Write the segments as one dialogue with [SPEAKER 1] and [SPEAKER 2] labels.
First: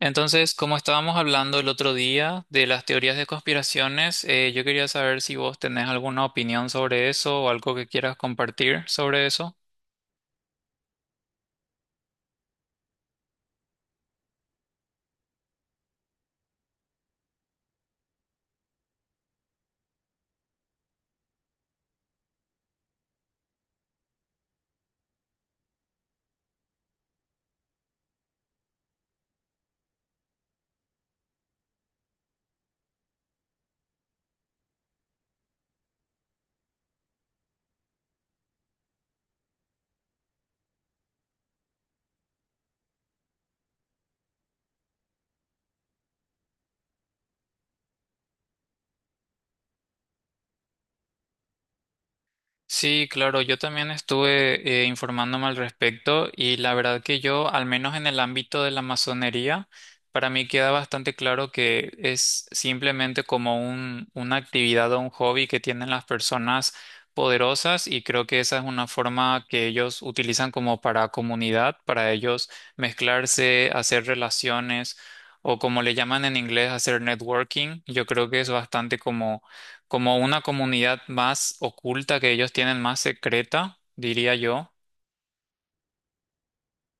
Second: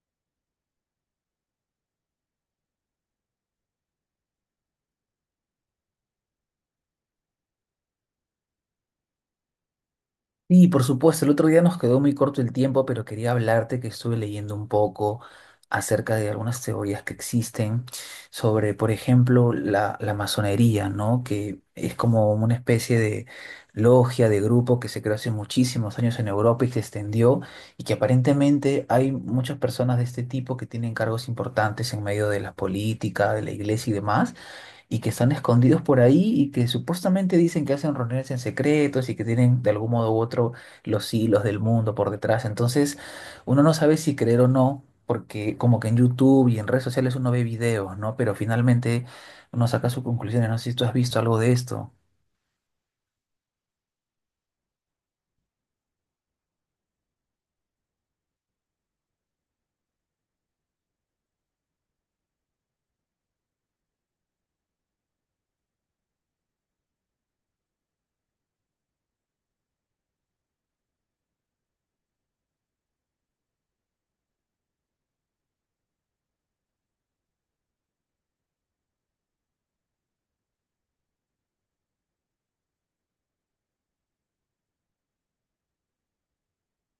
[SPEAKER 1] Entonces, como estábamos hablando el otro día de las teorías de conspiraciones, yo quería saber si vos tenés alguna opinión sobre eso o algo que quieras compartir sobre eso.
[SPEAKER 2] Sí, por supuesto, el otro día nos quedó muy corto el tiempo, pero quería hablarte que estuve leyendo un poco acerca de algunas teorías que existen sobre, por ejemplo, la masonería, ¿no? Que es como una especie de logia, de grupo que se creó hace muchísimos años en Europa y se extendió y que aparentemente hay muchas personas de este tipo que tienen cargos importantes en medio de la política, de la iglesia y demás y que están escondidos por ahí y que supuestamente dicen que hacen reuniones en secretos y que tienen de algún modo u otro los hilos del mundo por detrás. Entonces, uno no sabe si creer o no, porque como que en YouTube y en redes sociales uno ve videos, ¿no? Pero finalmente uno saca sus conclusiones. No sé si tú has visto algo de esto.
[SPEAKER 1] Sí, claro, yo también estuve informándome al respecto, y la verdad que yo, al menos en el ámbito de la masonería, para mí queda bastante claro que es simplemente como una actividad o un hobby que tienen las personas poderosas. Y creo que esa es una forma que ellos utilizan como para comunidad, para ellos mezclarse, hacer relaciones, o como le llaman en inglés, hacer networking. Yo creo que es bastante como como una comunidad más oculta que ellos tienen, más secreta, diría yo.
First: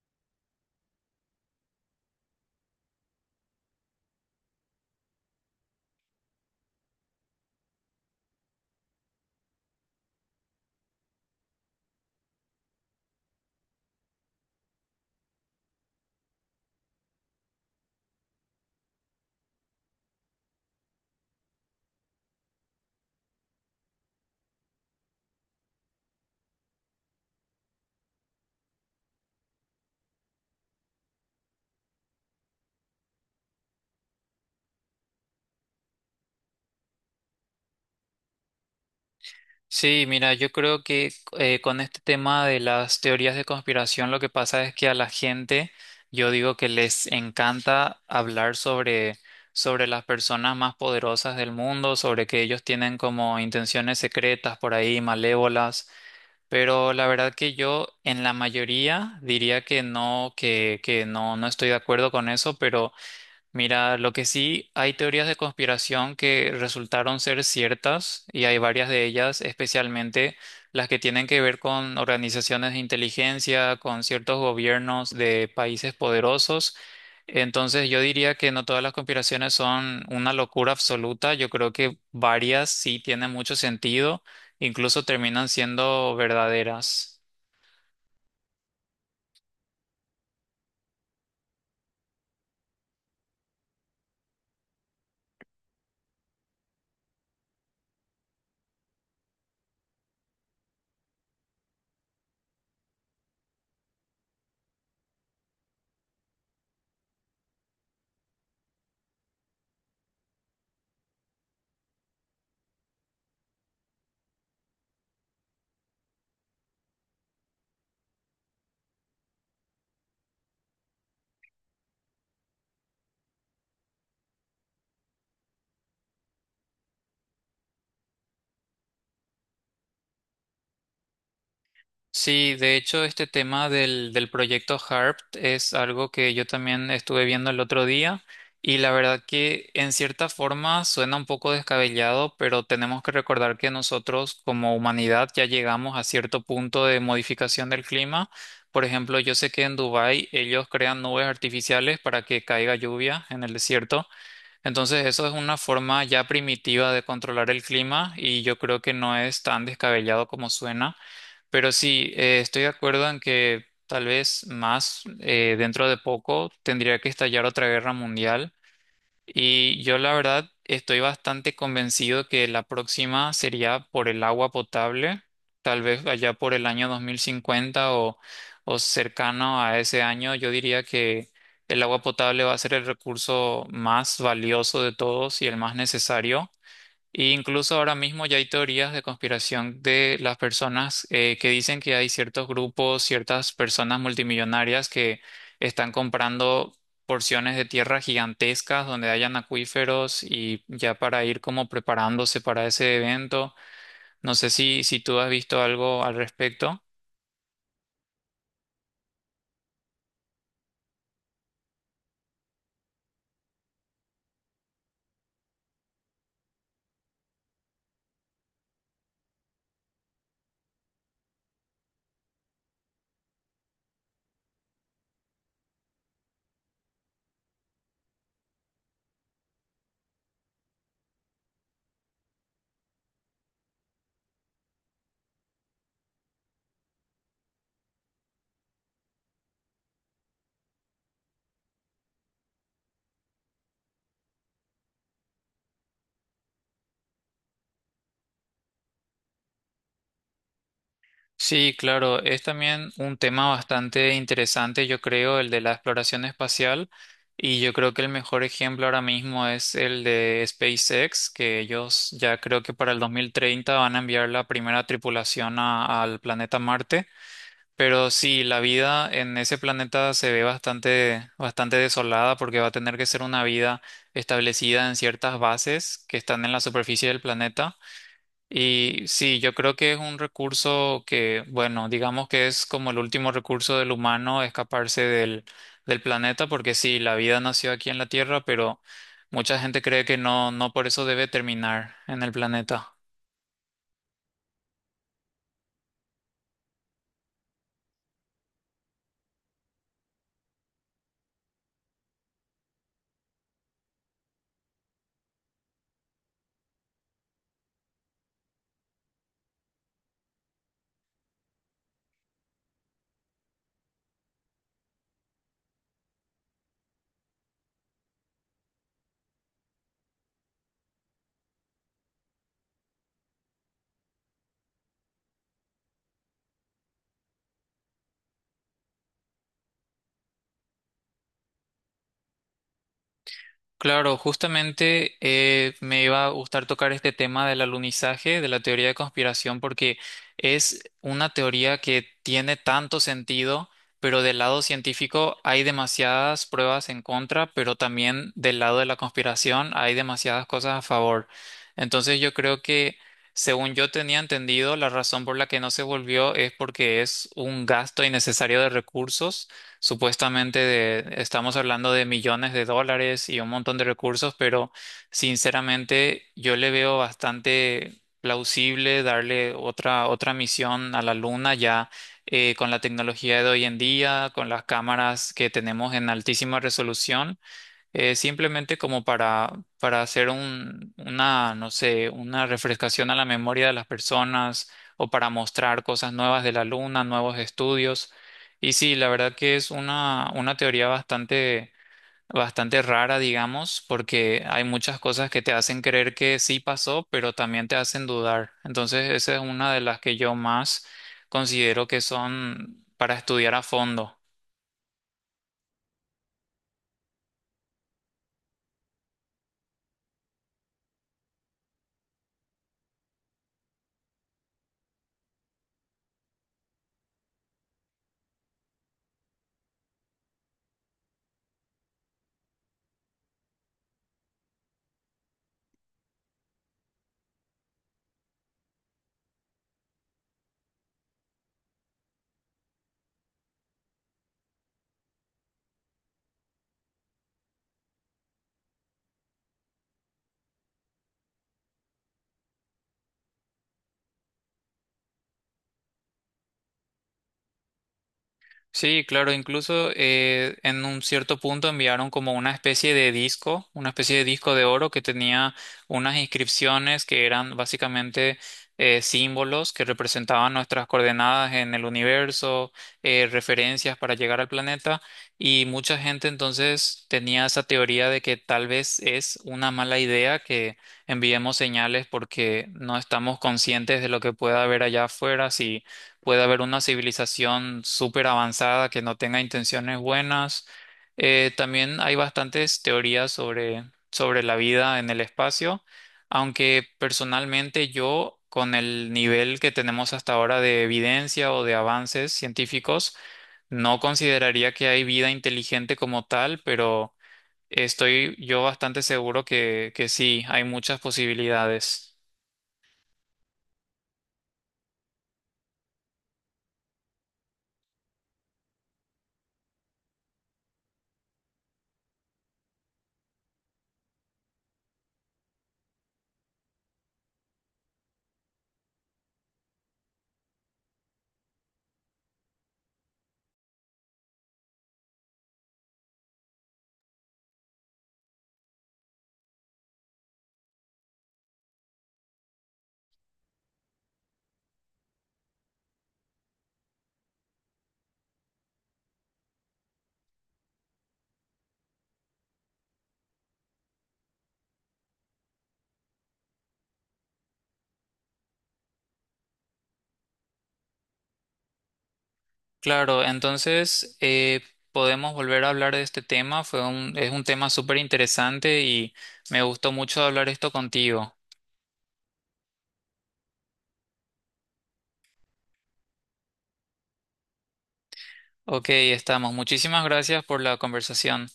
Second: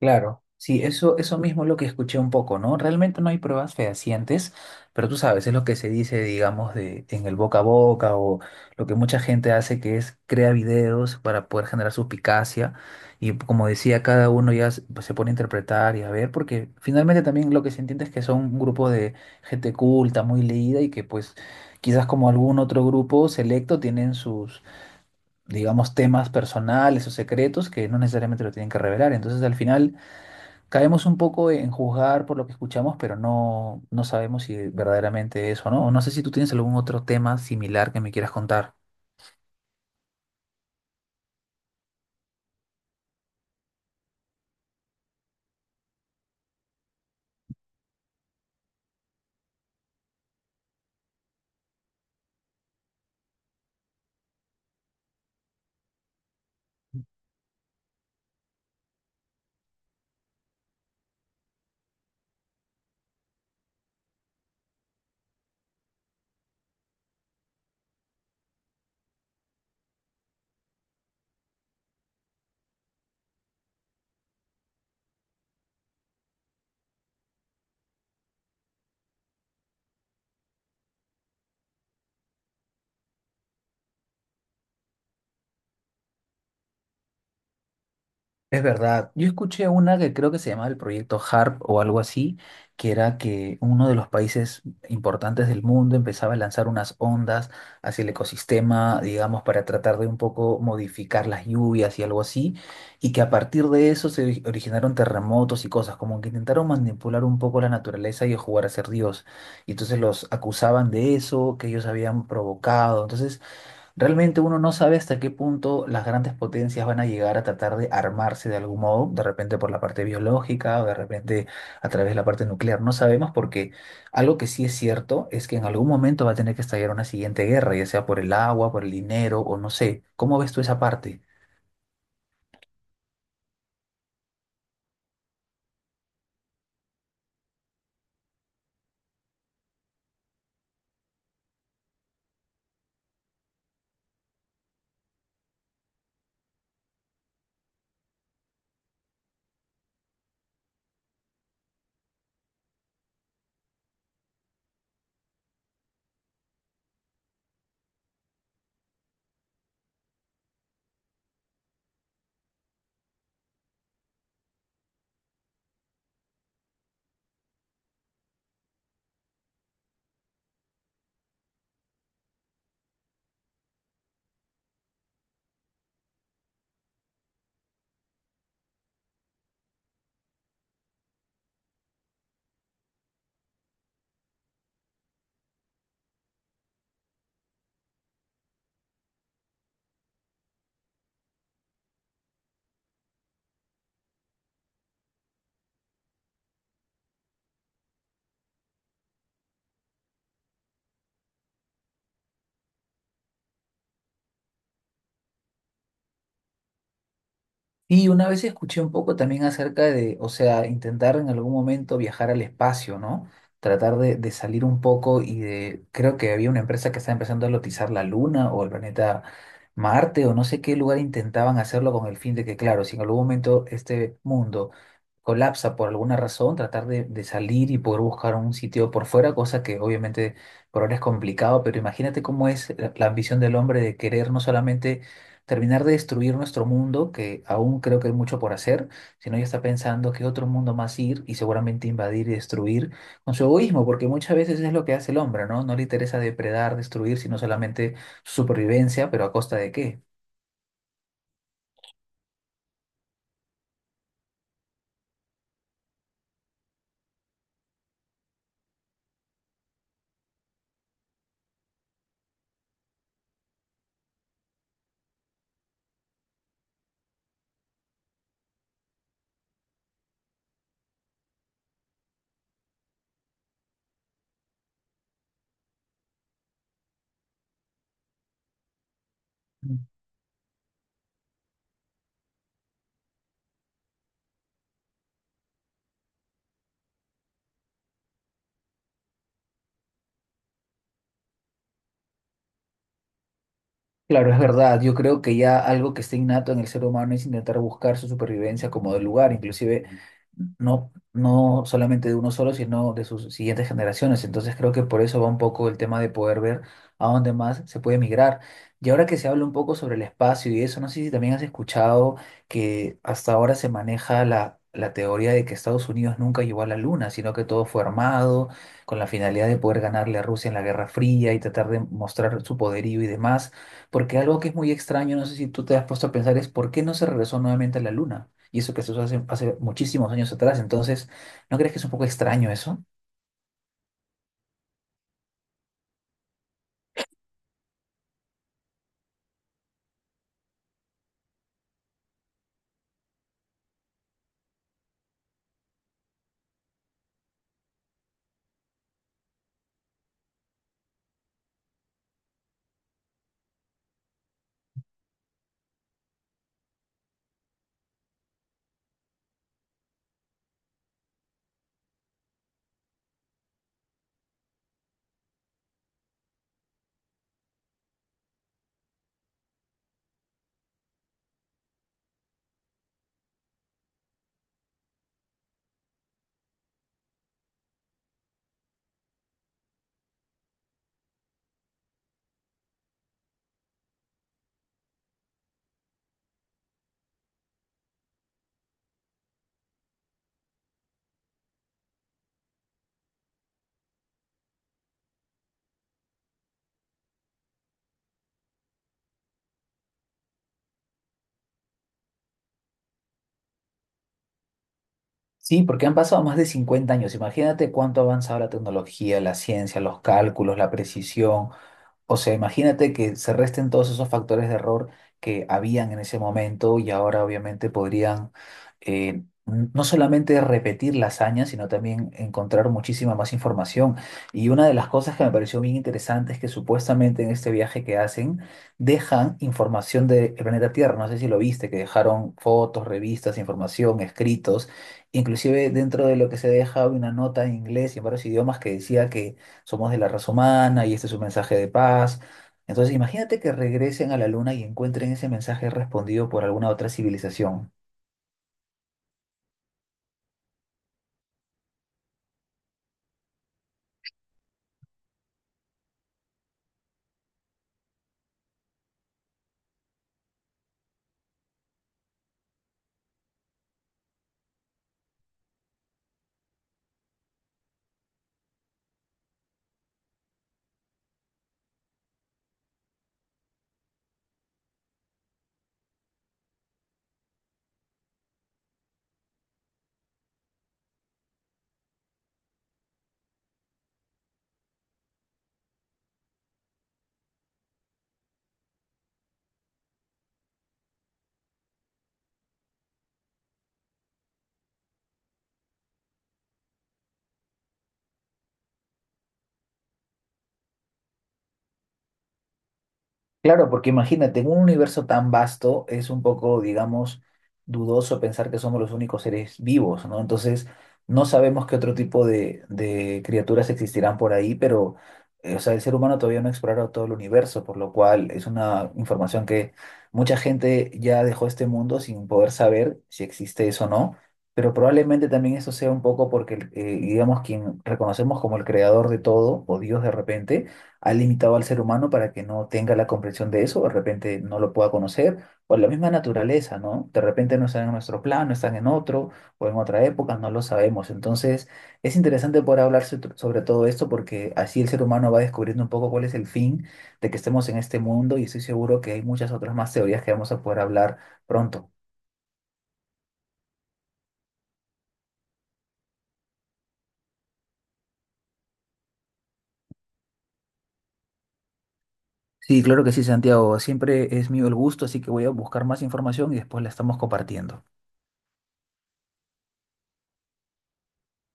[SPEAKER 2] Claro, sí, eso mismo es lo que escuché un poco, ¿no? Realmente no hay pruebas fehacientes, pero tú sabes, es lo que se dice, digamos, de, en el boca a boca o lo que mucha gente hace que es crea videos para poder generar suspicacia y como decía, cada uno ya se pues, se pone a interpretar y a ver, porque finalmente también lo que se entiende es que son un grupo de gente culta, muy leída y que pues quizás como algún otro grupo selecto tienen sus, digamos, temas personales o secretos que no necesariamente lo tienen que revelar. Entonces al final caemos un poco en juzgar por lo que escuchamos, pero no sabemos si verdaderamente es o no. No sé si tú tienes algún otro tema similar que me quieras contar.
[SPEAKER 1] Sí, mira, yo creo que con este tema de las teorías de conspiración, lo que pasa es que a la gente, yo digo que les encanta hablar sobre, sobre las personas más poderosas del mundo, sobre que ellos tienen como intenciones secretas por ahí, malévolas. Pero la verdad que yo en la mayoría diría que no, que, no estoy de acuerdo con eso. Pero mira, lo que sí, hay teorías de conspiración que resultaron ser ciertas, y hay varias de ellas, especialmente las que tienen que ver con organizaciones de inteligencia, con ciertos gobiernos de países poderosos. Entonces yo diría que no todas las conspiraciones son una locura absoluta. Yo creo que varias sí tienen mucho sentido, incluso terminan siendo verdaderas.
[SPEAKER 2] Es verdad, yo escuché una que creo que se llamaba el proyecto HARP o algo así, que era que uno de los países importantes del mundo empezaba a lanzar unas ondas hacia el ecosistema, digamos, para tratar de un poco modificar las lluvias y algo así, y que a partir de eso originaron terremotos y cosas, como que intentaron manipular un poco la naturaleza y jugar a ser Dios. Y entonces los acusaban de eso, que ellos habían provocado. Entonces... Realmente uno no sabe hasta qué punto las grandes potencias van a llegar a tratar de armarse de algún modo, de repente por la parte biológica o de repente a través de la parte nuclear. No sabemos porque algo que sí es cierto es que en algún momento va a tener que estallar una siguiente guerra, ya sea por el agua, por el dinero o no sé. ¿Cómo ves tú esa parte?
[SPEAKER 1] Sí, de hecho, este tema del proyecto HARP es algo que yo también estuve viendo el otro día, y la verdad que en cierta forma suena un poco descabellado, pero tenemos que recordar que nosotros como humanidad ya llegamos a cierto punto de modificación del clima. Por ejemplo, yo sé que en Dubái ellos crean nubes artificiales para que caiga lluvia en el desierto. Entonces, eso es una forma ya primitiva de controlar el clima, y yo creo que no es tan descabellado como suena. Pero sí, estoy de acuerdo en que tal vez más dentro de poco tendría que estallar otra guerra mundial. Y yo la verdad estoy bastante convencido que la próxima sería por el agua potable, tal vez allá por el año 2050 o cercano a ese año. Yo diría que el agua potable va a ser el recurso más valioso de todos y el más necesario. E incluso ahora mismo ya hay teorías de conspiración de las personas que dicen que hay ciertos grupos, ciertas personas multimillonarias que están comprando porciones de tierra gigantescas donde hayan acuíferos, y ya para ir como preparándose para ese evento. No sé si, si tú has visto algo al respecto.
[SPEAKER 2] Y una vez escuché un poco también acerca de, o sea, intentar en algún momento viajar al espacio, ¿no? Tratar de salir un poco y de, creo que había una empresa que estaba empezando a lotizar la Luna o el planeta Marte o no sé qué lugar intentaban hacerlo con el fin de que, claro, si en algún momento este mundo colapsa por alguna razón, tratar de salir y poder buscar un sitio por fuera, cosa que obviamente por ahora es complicado, pero imagínate cómo es la ambición del hombre de querer no solamente terminar de destruir nuestro mundo, que aún creo que hay mucho por hacer, sino ya está pensando qué otro mundo más ir y seguramente invadir y destruir con su egoísmo, porque muchas veces es lo que hace el hombre, ¿no? No le interesa depredar, destruir, sino solamente su supervivencia, pero ¿a costa de qué?
[SPEAKER 1] Sí, claro, es también un tema bastante interesante, yo creo, el de la exploración espacial. Y yo creo que el mejor ejemplo ahora mismo es el de SpaceX, que ellos ya creo que para el 2030 van a enviar la primera tripulación al planeta Marte. Pero sí, la vida en ese planeta se ve bastante, bastante desolada, porque va a tener que ser una vida establecida en ciertas bases que están en la superficie del planeta. Y sí, yo creo que es un recurso que, bueno, digamos que es como el último recurso del humano, escaparse del planeta, porque sí, la vida nació aquí en la Tierra, pero mucha gente cree que no, no por eso debe terminar en el planeta.
[SPEAKER 2] Claro, es verdad. Yo creo que ya algo que está innato en el ser humano es intentar buscar su supervivencia como del lugar, inclusive no solamente de uno solo, sino de sus siguientes generaciones. Entonces creo que por eso va un poco el tema de poder ver a dónde más se puede migrar. Y ahora que se habla un poco sobre el espacio y eso, no sé si también has escuchado que hasta ahora se maneja la teoría de que Estados Unidos nunca llegó a la Luna, sino que todo fue armado con la finalidad de poder ganarle a Rusia en la Guerra Fría y tratar de mostrar su poderío y demás. Porque algo que es muy extraño, no sé si tú te has puesto a pensar, es por qué no se regresó nuevamente a la Luna. Y eso que se hizo hace muchísimos años atrás. Entonces, ¿no crees que es un poco extraño eso?
[SPEAKER 1] Claro, justamente me iba a gustar tocar este tema del alunizaje, de la teoría de conspiración, porque es una teoría que tiene tanto sentido, pero del lado científico hay demasiadas pruebas en contra, pero también del lado de la conspiración hay demasiadas cosas a favor. Entonces yo creo que, según yo tenía entendido, la razón por la que no se volvió es porque es un gasto innecesario de recursos. Supuestamente estamos hablando de millones de dólares y un montón de recursos, pero sinceramente yo le veo bastante plausible darle otra, otra misión a la Luna ya, con la tecnología de hoy en día, con las cámaras que tenemos en altísima resolución, simplemente como para hacer una, no sé, una refrescación a la memoria de las personas, o para mostrar cosas nuevas de la luna, nuevos estudios. Y sí, la verdad que es una teoría bastante, bastante rara, digamos, porque hay muchas cosas que te hacen creer que sí pasó, pero también te hacen dudar. Entonces, esa es una de las que yo más considero que son para estudiar a fondo.
[SPEAKER 2] Sí, porque han pasado más de 50 años. Imagínate cuánto ha avanzado la tecnología, la ciencia, los cálculos, la precisión. O sea, imagínate que se resten todos esos factores de error que habían en ese momento y ahora obviamente podrían no solamente repetir la hazaña, sino también encontrar muchísima más información. Y una de las cosas que me pareció bien interesante es que supuestamente en este viaje que hacen dejan información del planeta Tierra. No sé si lo viste, que dejaron fotos, revistas, información, escritos. Inclusive dentro de lo que se deja había una nota en inglés y en varios idiomas que decía que somos de la raza humana y este es un mensaje de paz. Entonces imagínate que regresen a la luna y encuentren ese mensaje respondido por alguna otra civilización.
[SPEAKER 1] Sí, claro, incluso en un cierto punto enviaron como una especie de disco, una especie de disco de oro que tenía unas inscripciones que eran básicamente símbolos que representaban nuestras coordenadas en el universo, referencias para llegar al planeta, y mucha gente entonces tenía esa teoría de que tal vez es una mala idea que enviemos señales, porque no estamos conscientes de lo que pueda haber allá afuera, si puede haber una civilización súper avanzada que no tenga intenciones buenas. También hay bastantes teorías sobre, sobre la vida en el espacio, aunque personalmente yo, con el nivel que tenemos hasta ahora de evidencia o de avances científicos, no consideraría que hay vida inteligente como tal, pero estoy yo bastante seguro que sí, hay muchas posibilidades.
[SPEAKER 2] Claro, porque imagínate, en un universo tan vasto es un poco, digamos, dudoso pensar que somos los únicos seres vivos, ¿no? Entonces, no sabemos qué otro tipo de criaturas existirán por ahí, pero, o sea, el ser humano todavía no ha explorado todo el universo, por lo cual es una información que mucha gente ya dejó este mundo sin poder saber si existe eso o no, pero probablemente también eso sea un poco porque, digamos, quien reconocemos como el creador de todo, o Dios de repente, ha limitado al ser humano para que no tenga la comprensión de eso, de repente no lo pueda conocer, o la misma naturaleza, ¿no? De repente no están en nuestro plano, están en otro, o en otra época, no lo sabemos. Entonces, es interesante poder hablar sobre todo esto porque así el ser humano va descubriendo un poco cuál es el fin de que estemos en este mundo y estoy seguro que hay muchas otras más teorías que vamos a poder hablar pronto.
[SPEAKER 1] Claro, entonces podemos volver a hablar de este tema. Es un tema súper interesante y me gustó mucho hablar esto contigo.
[SPEAKER 2] Sí, claro que sí, Santiago. Siempre es mío el gusto, así que voy a buscar más información y después la estamos compartiendo.
[SPEAKER 1] Ok, estamos. Muchísimas gracias por la conversación.